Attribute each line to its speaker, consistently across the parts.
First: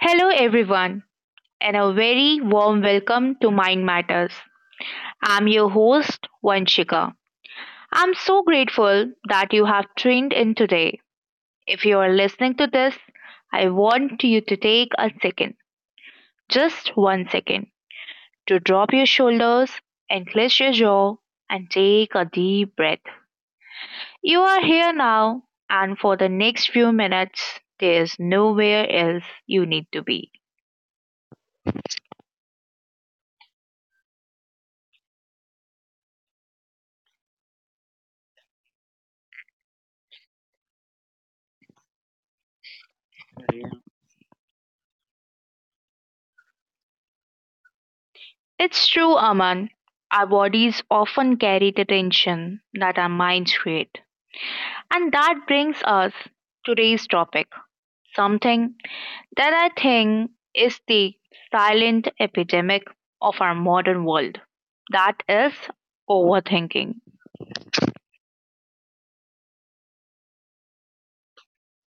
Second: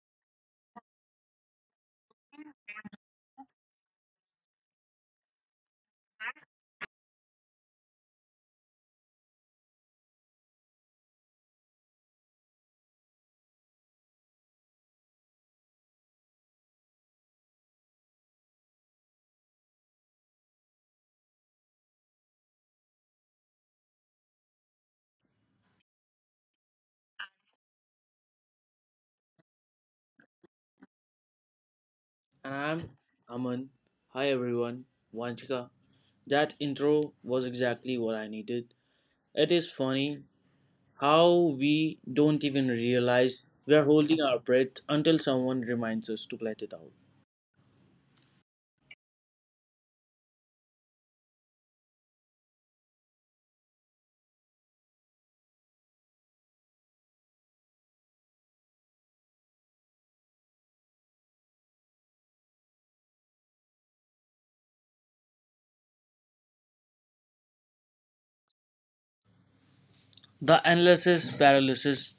Speaker 1: Hello, everyone, and a very warm welcome to Mind Matters. I'm your host, Vanshika. I'm so grateful that you have tuned in today. If you are listening to this, I want you to take a second, just one second, to drop your shoulders and clench your jaw and take a deep breath. You are here now, and for the next few minutes, there's nowhere else you need to be.
Speaker 2: And I'm Aman. Hi everyone. Vanchika. That intro was exactly what I needed. It is funny how we don't even realize we are holding our breath until someone reminds us to let it out.
Speaker 1: It's true, Aman. Our bodies often carry the tension that our minds create. And that brings us today's topic, something that I think is the silent epidemic of our modern world. That is overthinking.
Speaker 2: The analysis paralysis,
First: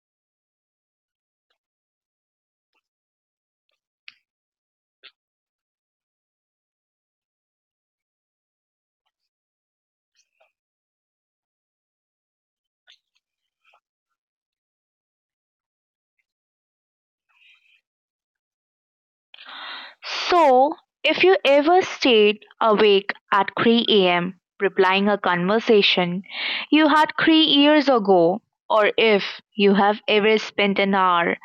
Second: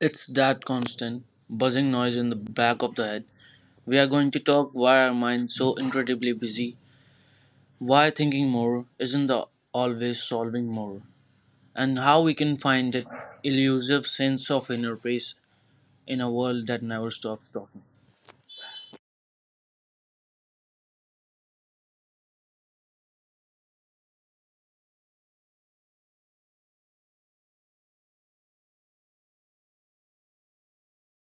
Speaker 2: it's that constant buzzing noise in the back of the head. We are going to talk why our minds so incredibly busy, why thinking more isn't the always solving more, and how we can find that elusive sense of inner peace in a world that never stops talking.
Speaker 1: So, if you ever stayed awake at 3 a.m. replying a conversation you had 3 years ago, or if you have ever spent an hour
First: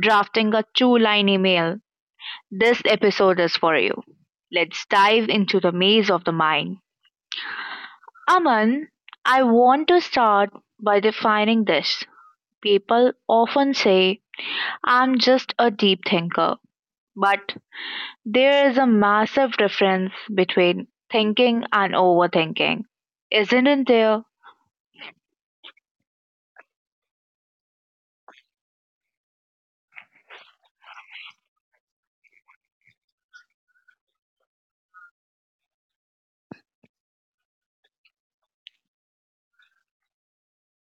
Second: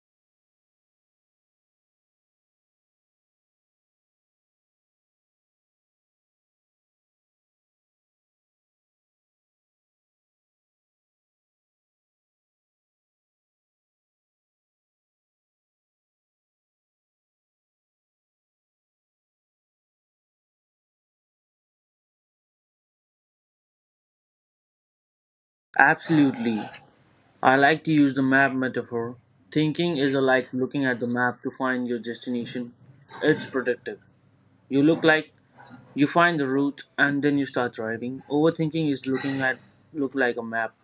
Speaker 1: drafting a two line email. This episode is for you. Let's dive into the maze of the mind. Aman, I want to start by defining this. People often say, I'm just a deep thinker, but there is a massive difference between thinking and overthinking, isn't there?
Speaker 2: Absolutely. I like to use the map metaphor. Thinking is like looking at the map to find your destination. It's predictive. You look like you find the route and then you start driving. Overthinking is looking at look like a map,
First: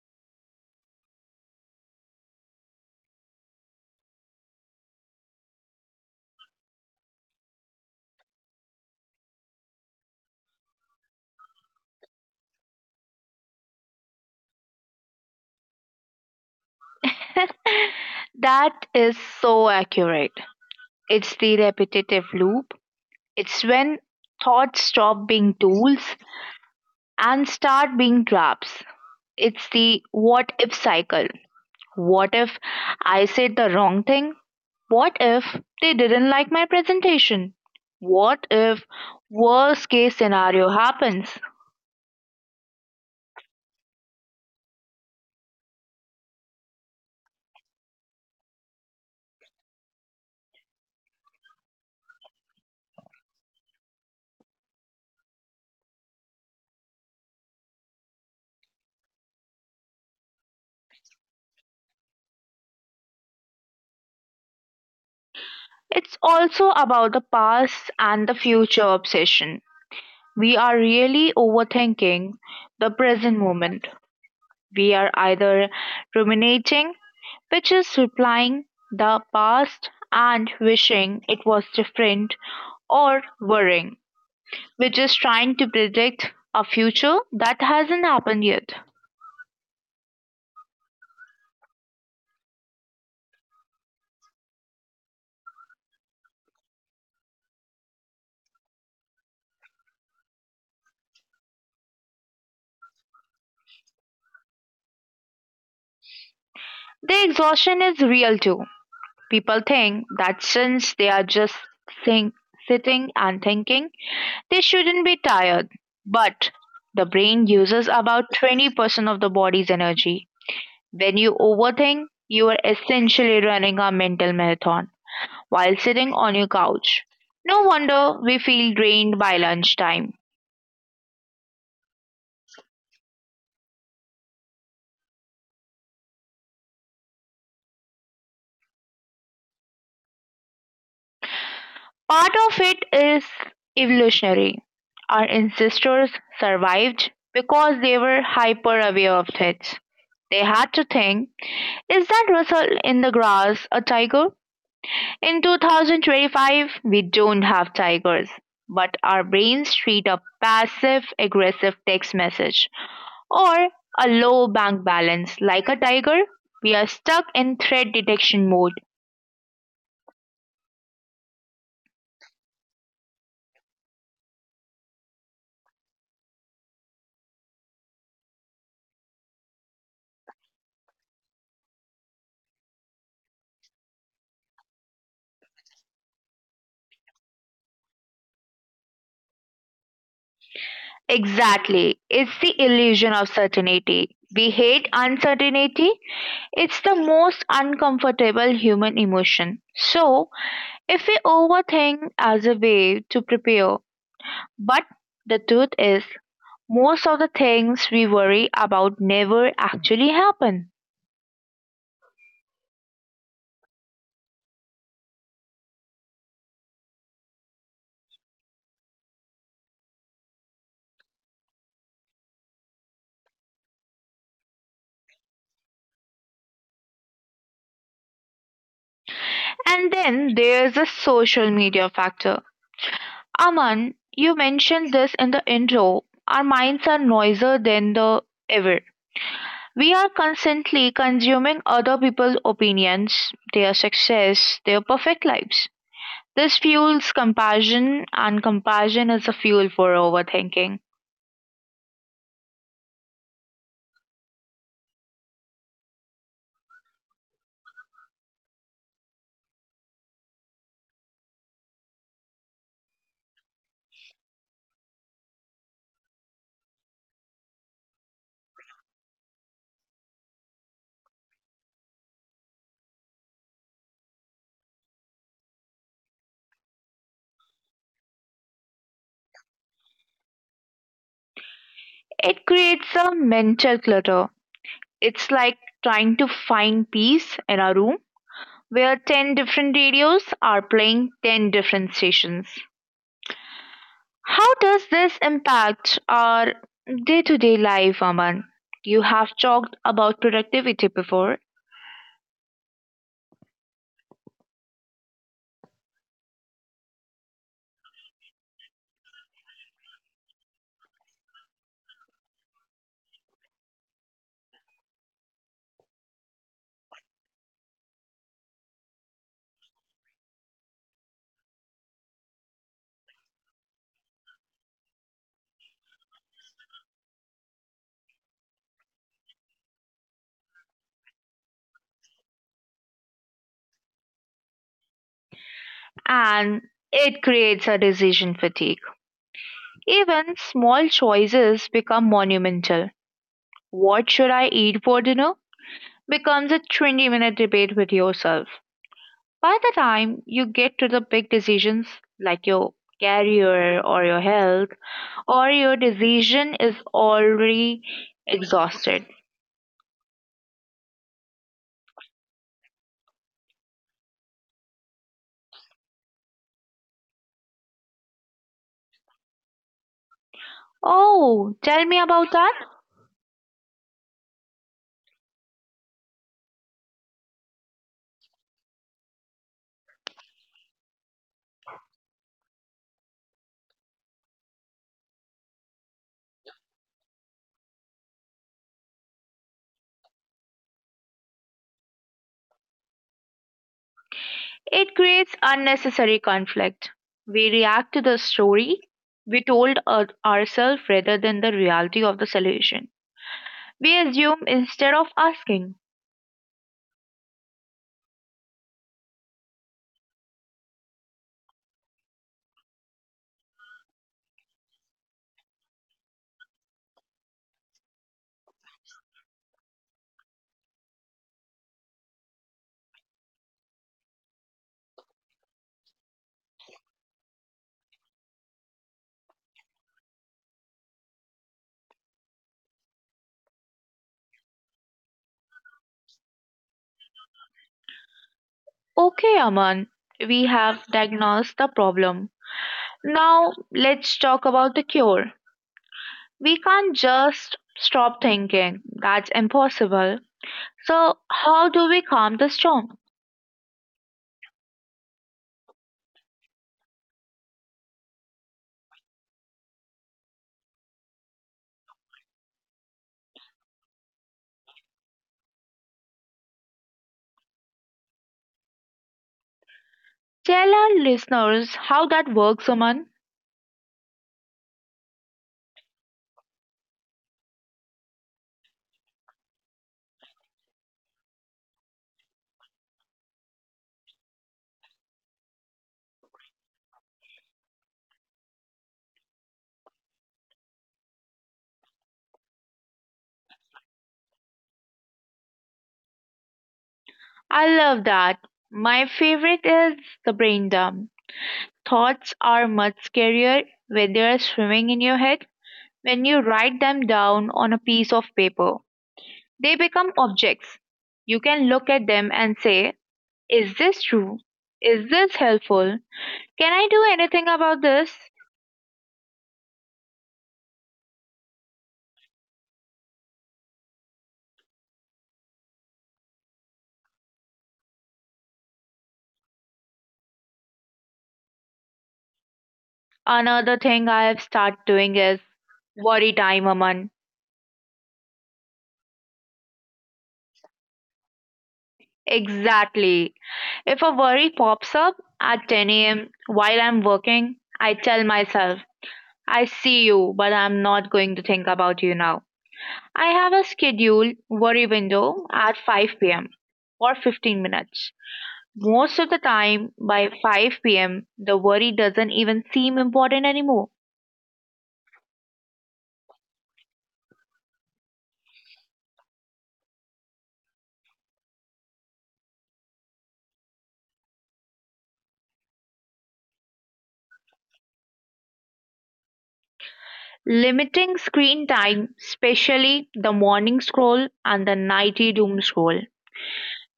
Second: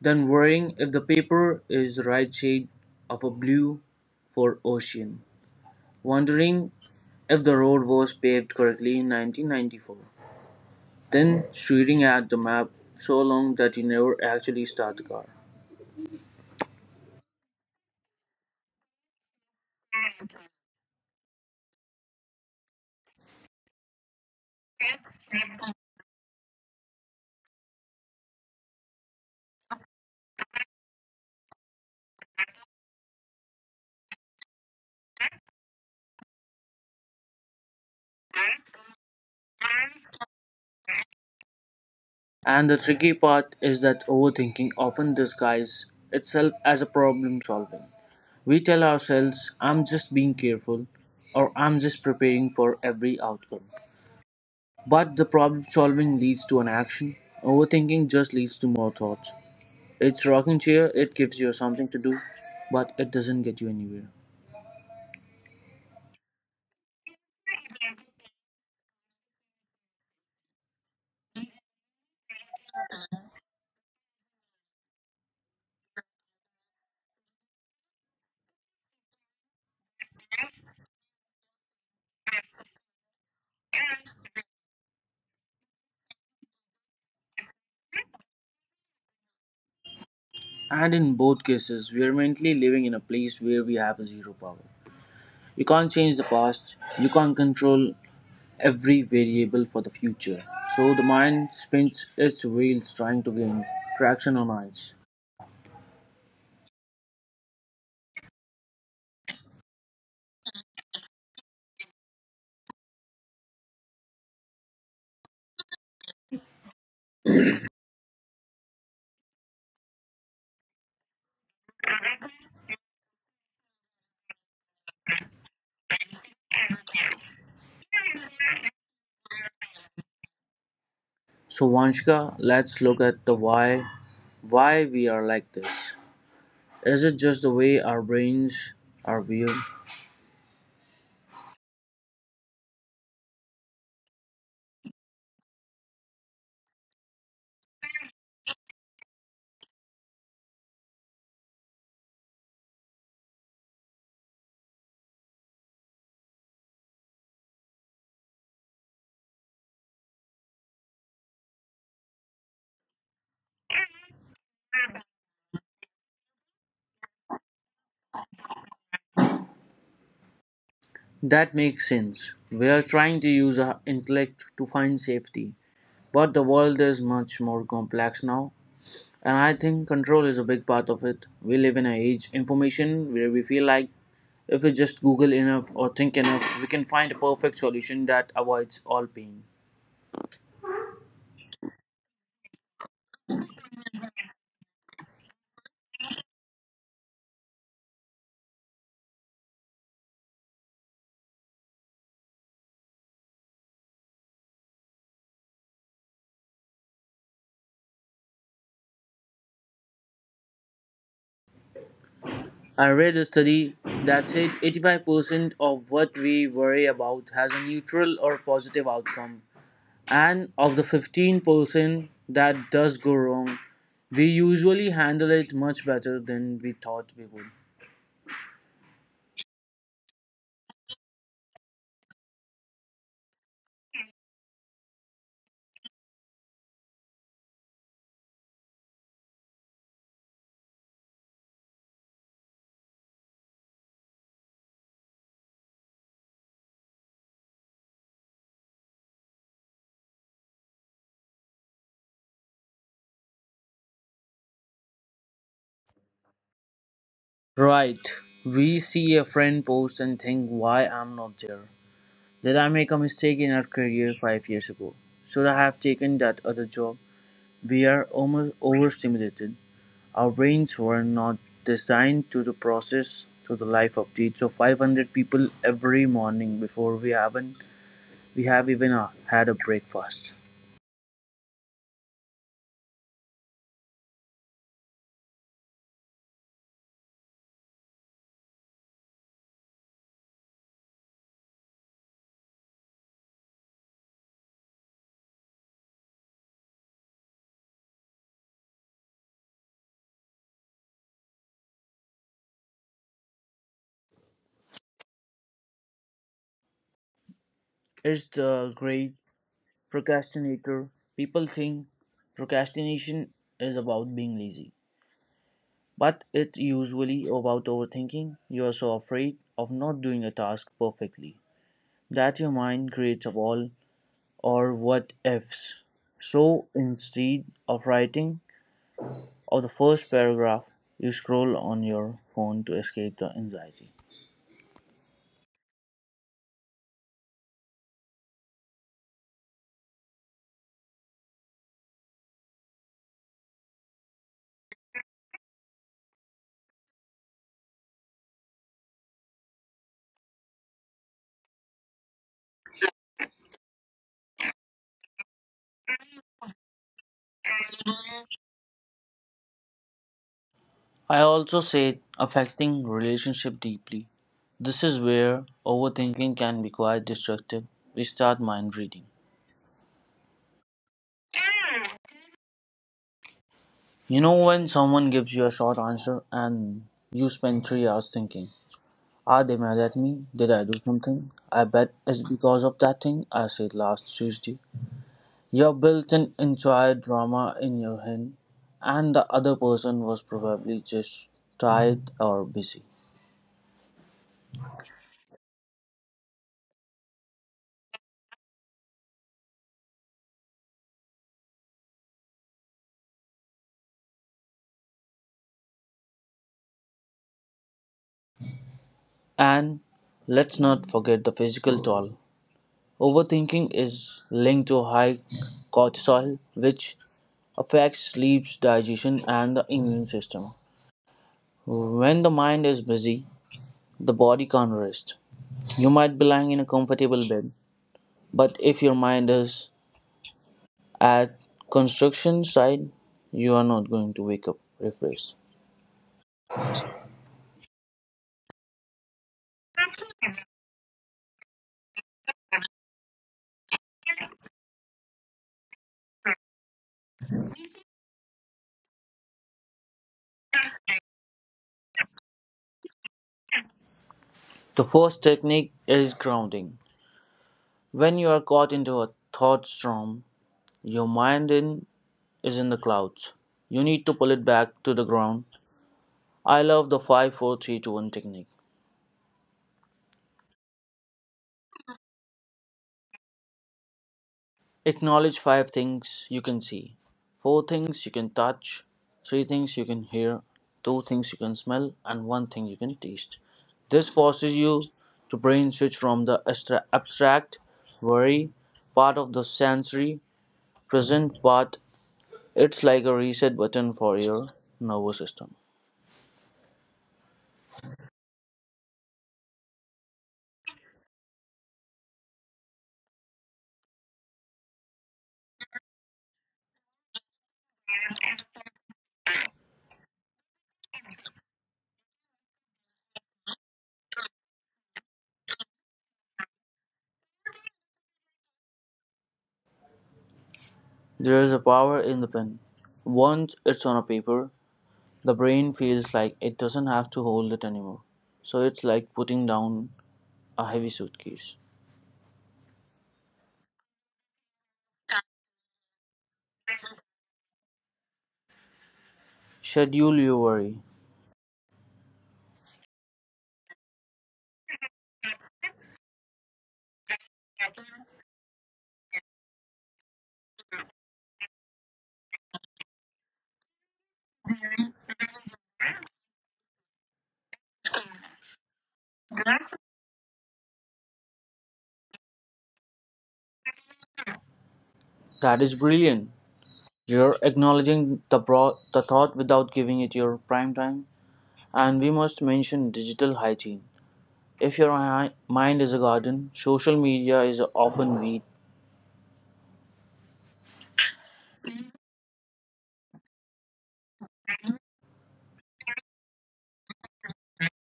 Speaker 2: then worrying if the paper is the right shade of a blue for ocean. Wondering if the road was paved correctly in 1994. Then staring at the map so long that you never actually start the car.
Speaker 1: That is so accurate. It's the repetitive loop. It's when thoughts stop being tools and start being traps. It's the what if cycle. What if I said the wrong thing? What if they didn't like my presentation? What if worst case scenario happens?
Speaker 2: And the tricky part is that overthinking often disguises itself as a problem solving. We tell ourselves, I'm just being careful, or I'm just preparing for every outcome. But the problem solving leads to an action. Overthinking just leads to more thoughts. It's rocking chair, it gives you something to do, but it doesn't get you anywhere.
Speaker 1: It's also about the past and the future obsession. We are really overthinking the present moment. We are either ruminating, which is replying the past and wishing it was different, or worrying, which is trying to predict a future that hasn't happened yet.
Speaker 2: And in both cases, we are mentally living in a place where we have a zero power. You can't change the past, you can't control every variable for the future. So the mind spins its wheels trying to gain traction on ice.
Speaker 1: The exhaustion is real too. People think that since they are just think, sitting and thinking, they shouldn't be tired. But the brain uses about 20% of the body's energy. When you overthink, you are essentially running a mental marathon while sitting on your couch. No wonder we feel drained by lunchtime.
Speaker 2: So Vanshika, let's look at the why we are like this. Is it just the way our brains are wired?
Speaker 1: Part of it is evolutionary. Our ancestors survived because they were hyper aware of threats. They had to think, is that rustle in the grass a tiger? In 2025, we don't have tigers, but our brains treat a passive aggressive text message or a low bank balance like a tiger. We are stuck in threat detection mode.
Speaker 2: That makes sense. We are trying to use our intellect to find safety. But the world is much more complex now. And I think control is a big part of it. We live in an age information where we feel like if we just Google enough or think enough, we can find a perfect solution that avoids all pain.
Speaker 1: Exactly. It's the illusion of certainty. We hate uncertainty. It's the most uncomfortable human emotion. So, if we overthink as a way to prepare, but the truth is, most of the things we worry about never actually happen.
Speaker 2: I read a study that said 85% of what we worry about has a neutral or positive outcome. And of the 15% that does go wrong, we usually handle it much better than we thought we would.
Speaker 1: And then there's the social media factor. Aman, you mentioned this in the intro. Our minds are noisier than the ever. We are constantly consuming other people's opinions, their success, their perfect lives. This fuels compassion, and compassion is a fuel for overthinking.
Speaker 2: Right. We see a friend post and think, why I'm not there. Did I make a mistake in our career 5 years ago? Should I have taken that other job? We are almost overstimulated. Our brains were not designed to the process to the life updates of 500 people every morning before we haven't we have even had a breakfast.
Speaker 1: It creates a mental clutter. It's like trying to find peace in a room where 10 different radios are playing 10 different stations. How does this impact our day to day life, Aman? You have talked about productivity before,
Speaker 2: It's the great procrastinator. People think procrastination is about being lazy, but it's usually about overthinking. You are so afraid of not doing a task perfectly that your mind creates a wall or what ifs. So instead of writing of the first paragraph, you scroll on your phone to escape the anxiety.
Speaker 1: and it creates a decision fatigue. Even small choices become monumental. What should I eat for dinner becomes a 20-minute debate with yourself. By the time you get to the big decisions like your career or your health, or your decision is already exhausted.
Speaker 2: I also say affecting relationship deeply. This is where overthinking can be quite destructive. We start mind reading.
Speaker 1: Oh, tell me about that.
Speaker 2: You know when someone gives you a short answer and you spend 3 hours thinking, are they mad at me? Did I do something? I bet it's because of that thing I said last Tuesday. You built an entire drama in your head, and the other person was probably just tired or busy.
Speaker 1: It creates unnecessary conflict. We react to the story we told ourselves rather than the reality of the solution. We assume instead of asking.
Speaker 2: And let's not forget the physical toll. Overthinking is linked to high cortisol, which affects sleep, digestion, and the immune system. When the mind is busy, the body can't rest. You might be lying in a comfortable bed, but if your mind is at construction site, you are not going to wake up refreshed.
Speaker 1: Okay, Aman, we have diagnosed the problem. Now let's talk about the cure. We can't just stop thinking. That's impossible. So, how do we calm the storm?
Speaker 2: The first technique is grounding. When you are caught into a thought storm, your mind in, is in the clouds. You need to pull it back to the ground. I love the five, four, three, two, one technique.
Speaker 1: Tell our listeners how that works, Aman.
Speaker 2: Acknowledge 5 things you can see, 4 things you can touch, 3 things you can hear, 2 things you can smell, and 1 thing you can taste. This forces you to brain switch from the abstract, worry part of the sensory, present part. It's like a reset button for your nervous system.
Speaker 1: I love that. My favorite is the brain dump. Thoughts are much scarier when they are swimming in your head. When you write them down on a piece of paper, they become objects. You can look at them and say, is this true? Is this helpful? Can I do anything about this?
Speaker 2: There is a power in the pen. Once it's on a paper, the brain feels like it doesn't have to hold it anymore. So it's like putting down a heavy suitcase.
Speaker 1: Another thing I have started doing is worry time, Aman.
Speaker 2: Schedule your worry.
Speaker 1: Exactly. If a worry pops up at 10 a.m. while I'm working, I tell myself, I see you, but I'm not going to think about you now. I have a scheduled worry window at 5 p.m. for 15 minutes. Most of the time, by 5 p.m., the worry doesn't even seem important anymore.
Speaker 2: That is brilliant. You're acknowledging the, the thought without giving it your prime time. And we must mention digital hygiene. If your mind is a garden, social media is often weed.
Speaker 1: Limiting screen time, especially the morning scroll and the nighty doom scroll.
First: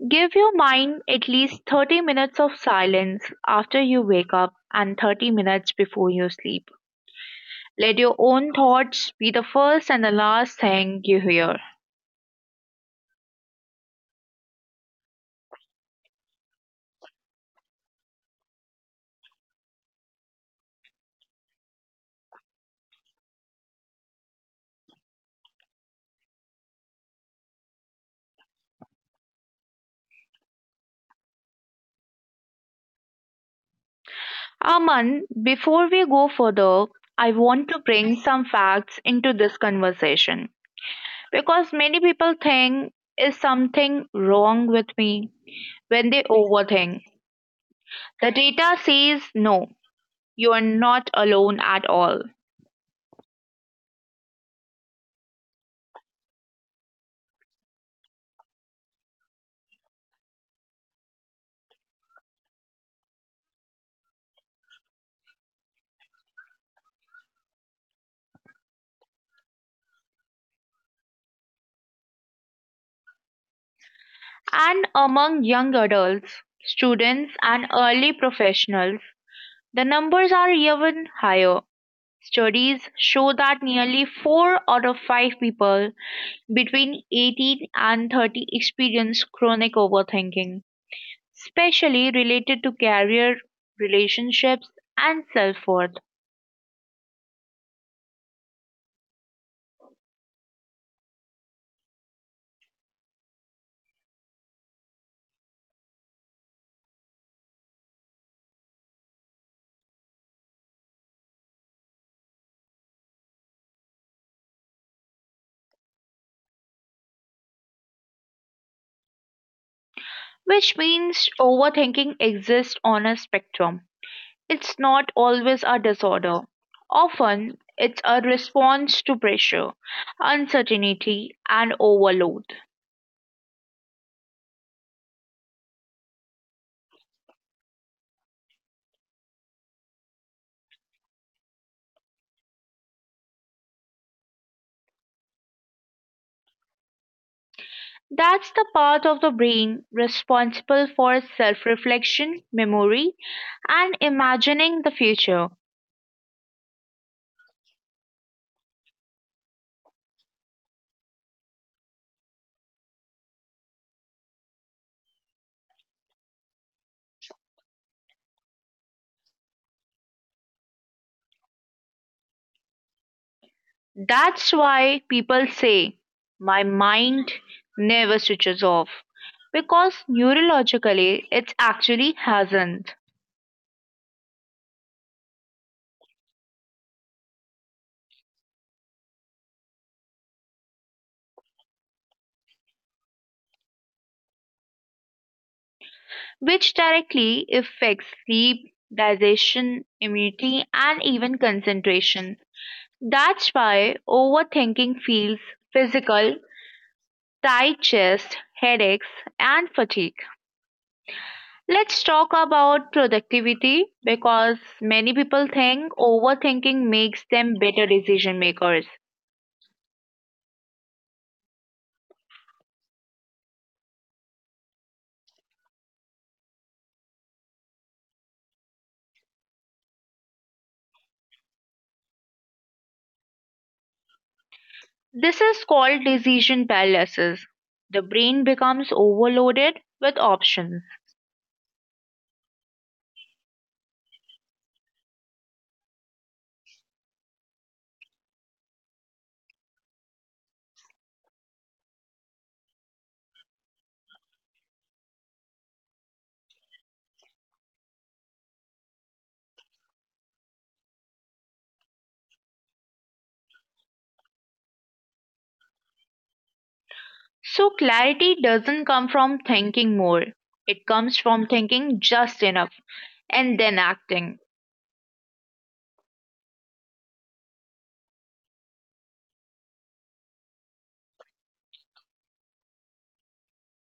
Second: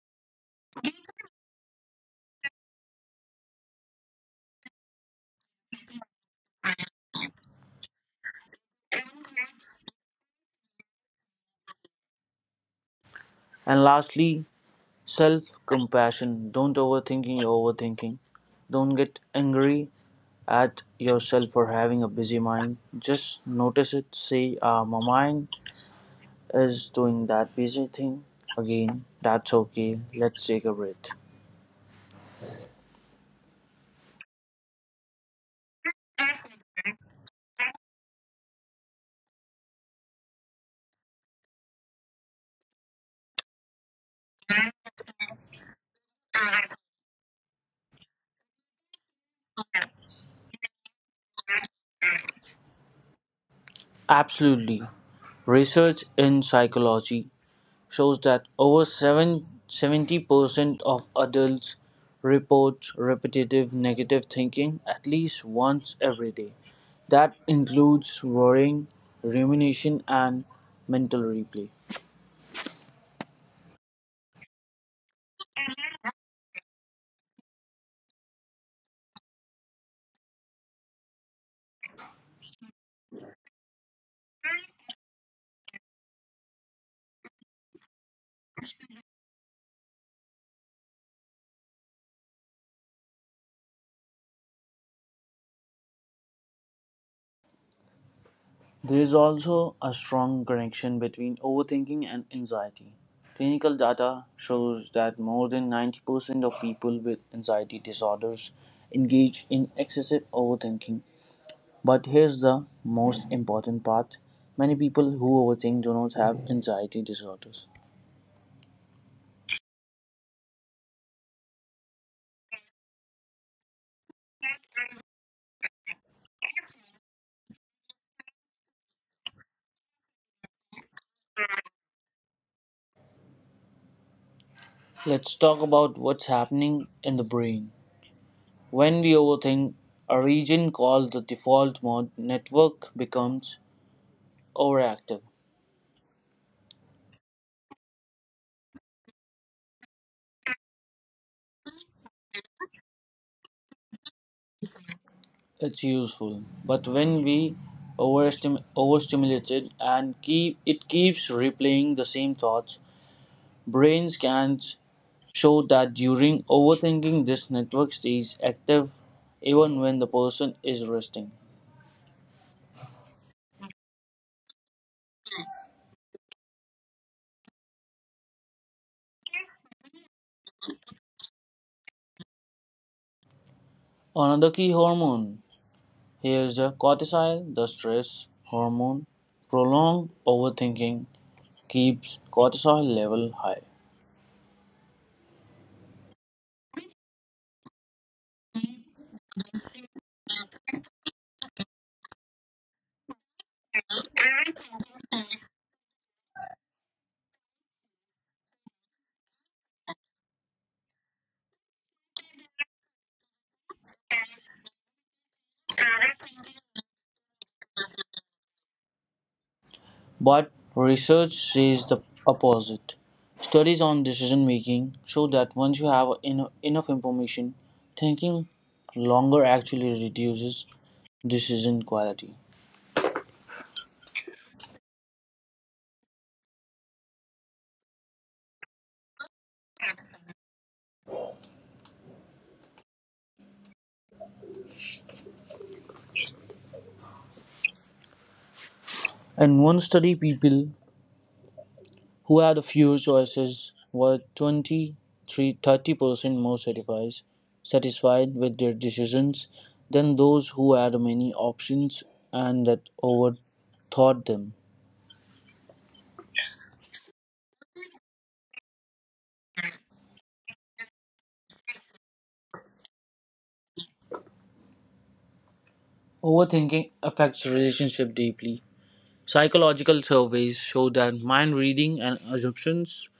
Speaker 1: Give your mind at least 30 minutes of silence after you wake up and 30 minutes before you sleep. Let your own thoughts be the first and the last thing you hear.
Speaker 2: And lastly, self compassion. Don't overthinking. Your overthinking. Don't get angry at yourself for having a busy mind. Just notice it. Say, my mind is doing that busy thing again. That's okay. Let's take a breath.
Speaker 1: Aman, before we go further, I want to bring some facts into this conversation because many people think, is something wrong with me when they overthink. The data says no, you are not alone at all.
Speaker 2: Absolutely. Research in psychology shows that over 70% of adults report repetitive negative thinking at least once every day. That includes worrying, rumination, and mental replay.
Speaker 1: And among young adults, students, and early professionals, the numbers are even higher. Studies show that nearly four out of five people between 18 and 30 experience chronic overthinking, especially related to career, relationships, and self worth,
Speaker 2: There is also a strong connection between overthinking and anxiety. Clinical data shows that more than 90% of people with anxiety disorders engage in excessive overthinking. But here's the most important part, many people who overthink do not have anxiety disorders.
Speaker 1: which means overthinking exists on a spectrum. It's not always a disorder. Often, it's a response to pressure, uncertainty, and overload.
Speaker 2: Let's talk about what's happening in the brain. When we overthink, a region called the default mode network becomes overactive.
Speaker 1: That's the part of the brain responsible for self reflection, memory, and imagining the future.
Speaker 2: It's useful, but when we overstimulate it and keeps replaying the same thoughts. Brain scans show that during overthinking this network stays active even when the person is resting.
Speaker 1: That's why people say, my mind never switches off, because neurologically it actually hasn't,
Speaker 2: Another key hormone here is the cortisol, the stress hormone. Prolonged overthinking keeps cortisol level high.
Speaker 1: which directly affects sleep, digestion, immunity, and even concentration. That's why overthinking feels physical, tight chest, headaches, and fatigue. Let's talk about productivity because many people think overthinking makes them better decision makers.
Speaker 2: But research says the opposite. Studies on decision making show that once you have enough information, thinking longer actually reduces decision quality.
Speaker 1: This is called decision paralysis. The brain becomes overloaded with options.
Speaker 2: In one study, people who had fewer choices were 20% more satisfied, satisfied with their decisions than those who had many options and that overthought them.
Speaker 1: So, clarity doesn't come from thinking more, it comes from thinking just enough and then acting.
Speaker 2: Overthinking affects relationship deeply. Psychological surveys show that mind reading and assumptions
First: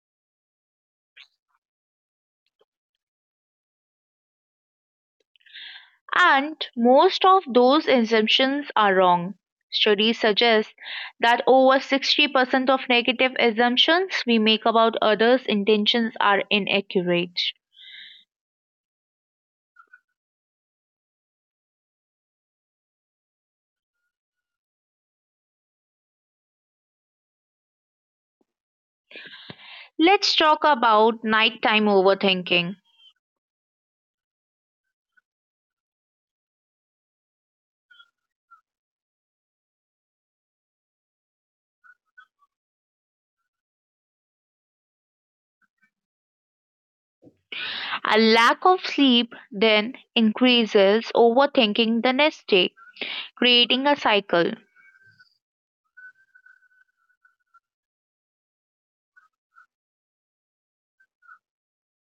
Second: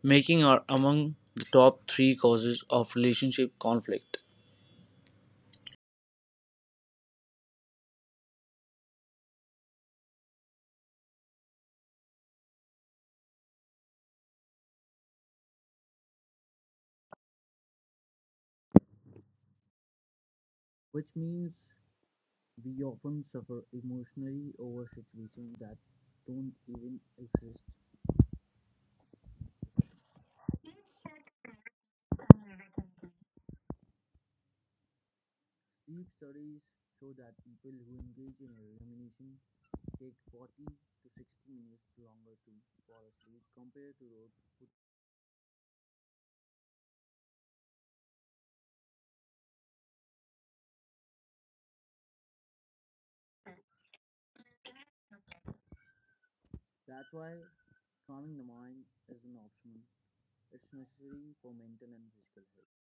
Speaker 2: making are among the top three causes of relationship conflict,
Speaker 1: And most of those assumptions are wrong. Studies suggest that over 60% of negative assumptions we make about others' intentions are inaccurate.
Speaker 2: which means we often suffer emotionally over situations that don't even exist.
Speaker 1: Let's talk about nighttime overthinking.
Speaker 2: Deep studies show that people who engage in rumination take 40 to 60 minutes longer to fall asleep compared to those who.
Speaker 1: A lack of sleep then increases overthinking the next day, creating a cycle.
Speaker 2: That's why calming the mind is an option. It's necessary for mental and physical health.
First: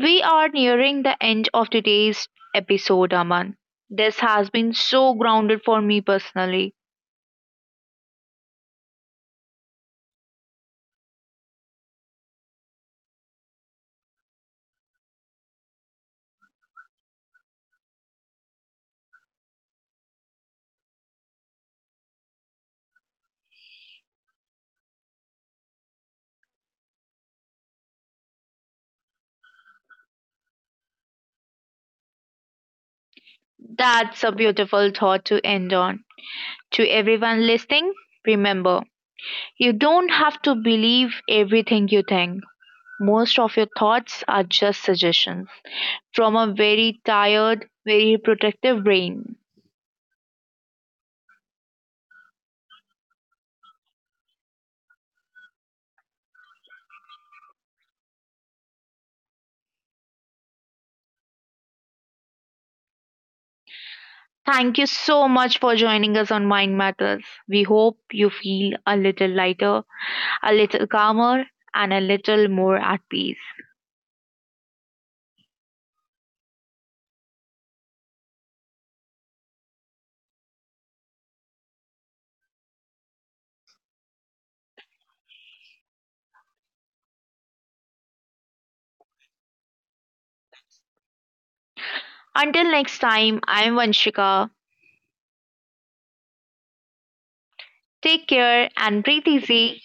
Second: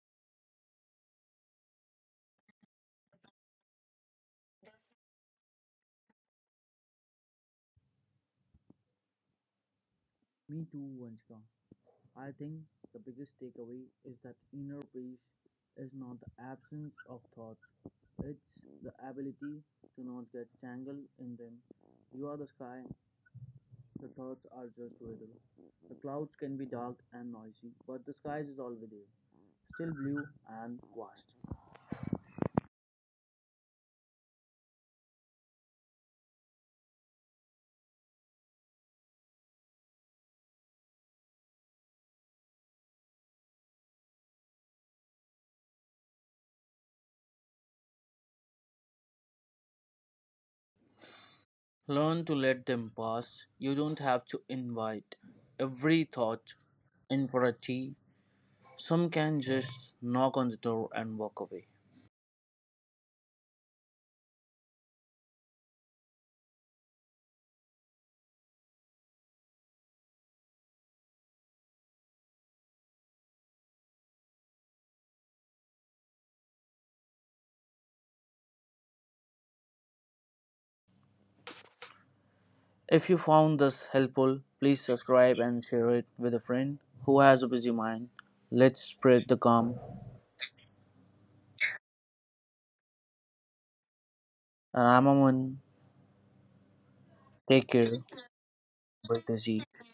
Speaker 1: We are nearing the end of today's episode, Aman. This has been so grounded for me personally.
Speaker 2: Me too, Vanshika. I think the biggest takeaway is that inner peace is not the absence of thoughts, it's the ability to not get tangled in them. You are the sky, the thoughts are just weather. The clouds can be dark and noisy, but the sky is always there, still blue and vast.
Speaker 1: That's a beautiful thought to end on. To everyone listening, remember, you don't have to believe everything you think. Most of your thoughts are just suggestions from a very tired, very protective brain.
Speaker 2: Learn to let them pass. You don't have to invite every thought in for a tea. Some can just knock on the door and walk away.
Speaker 1: Thank you so much for joining us on Mind Matters. We hope you feel a little lighter, a little calmer, and a little more at peace.
Speaker 2: If you found this helpful, please subscribe and share it with a friend who has a busy mind. Let's spread the calm.
Speaker 1: Until next time, I'm Vanshika.
Speaker 2: And I'm Aman. Take
Speaker 1: Take
Speaker 2: care.
Speaker 1: care and breathe
Speaker 2: Break the sea.
Speaker 1: easy.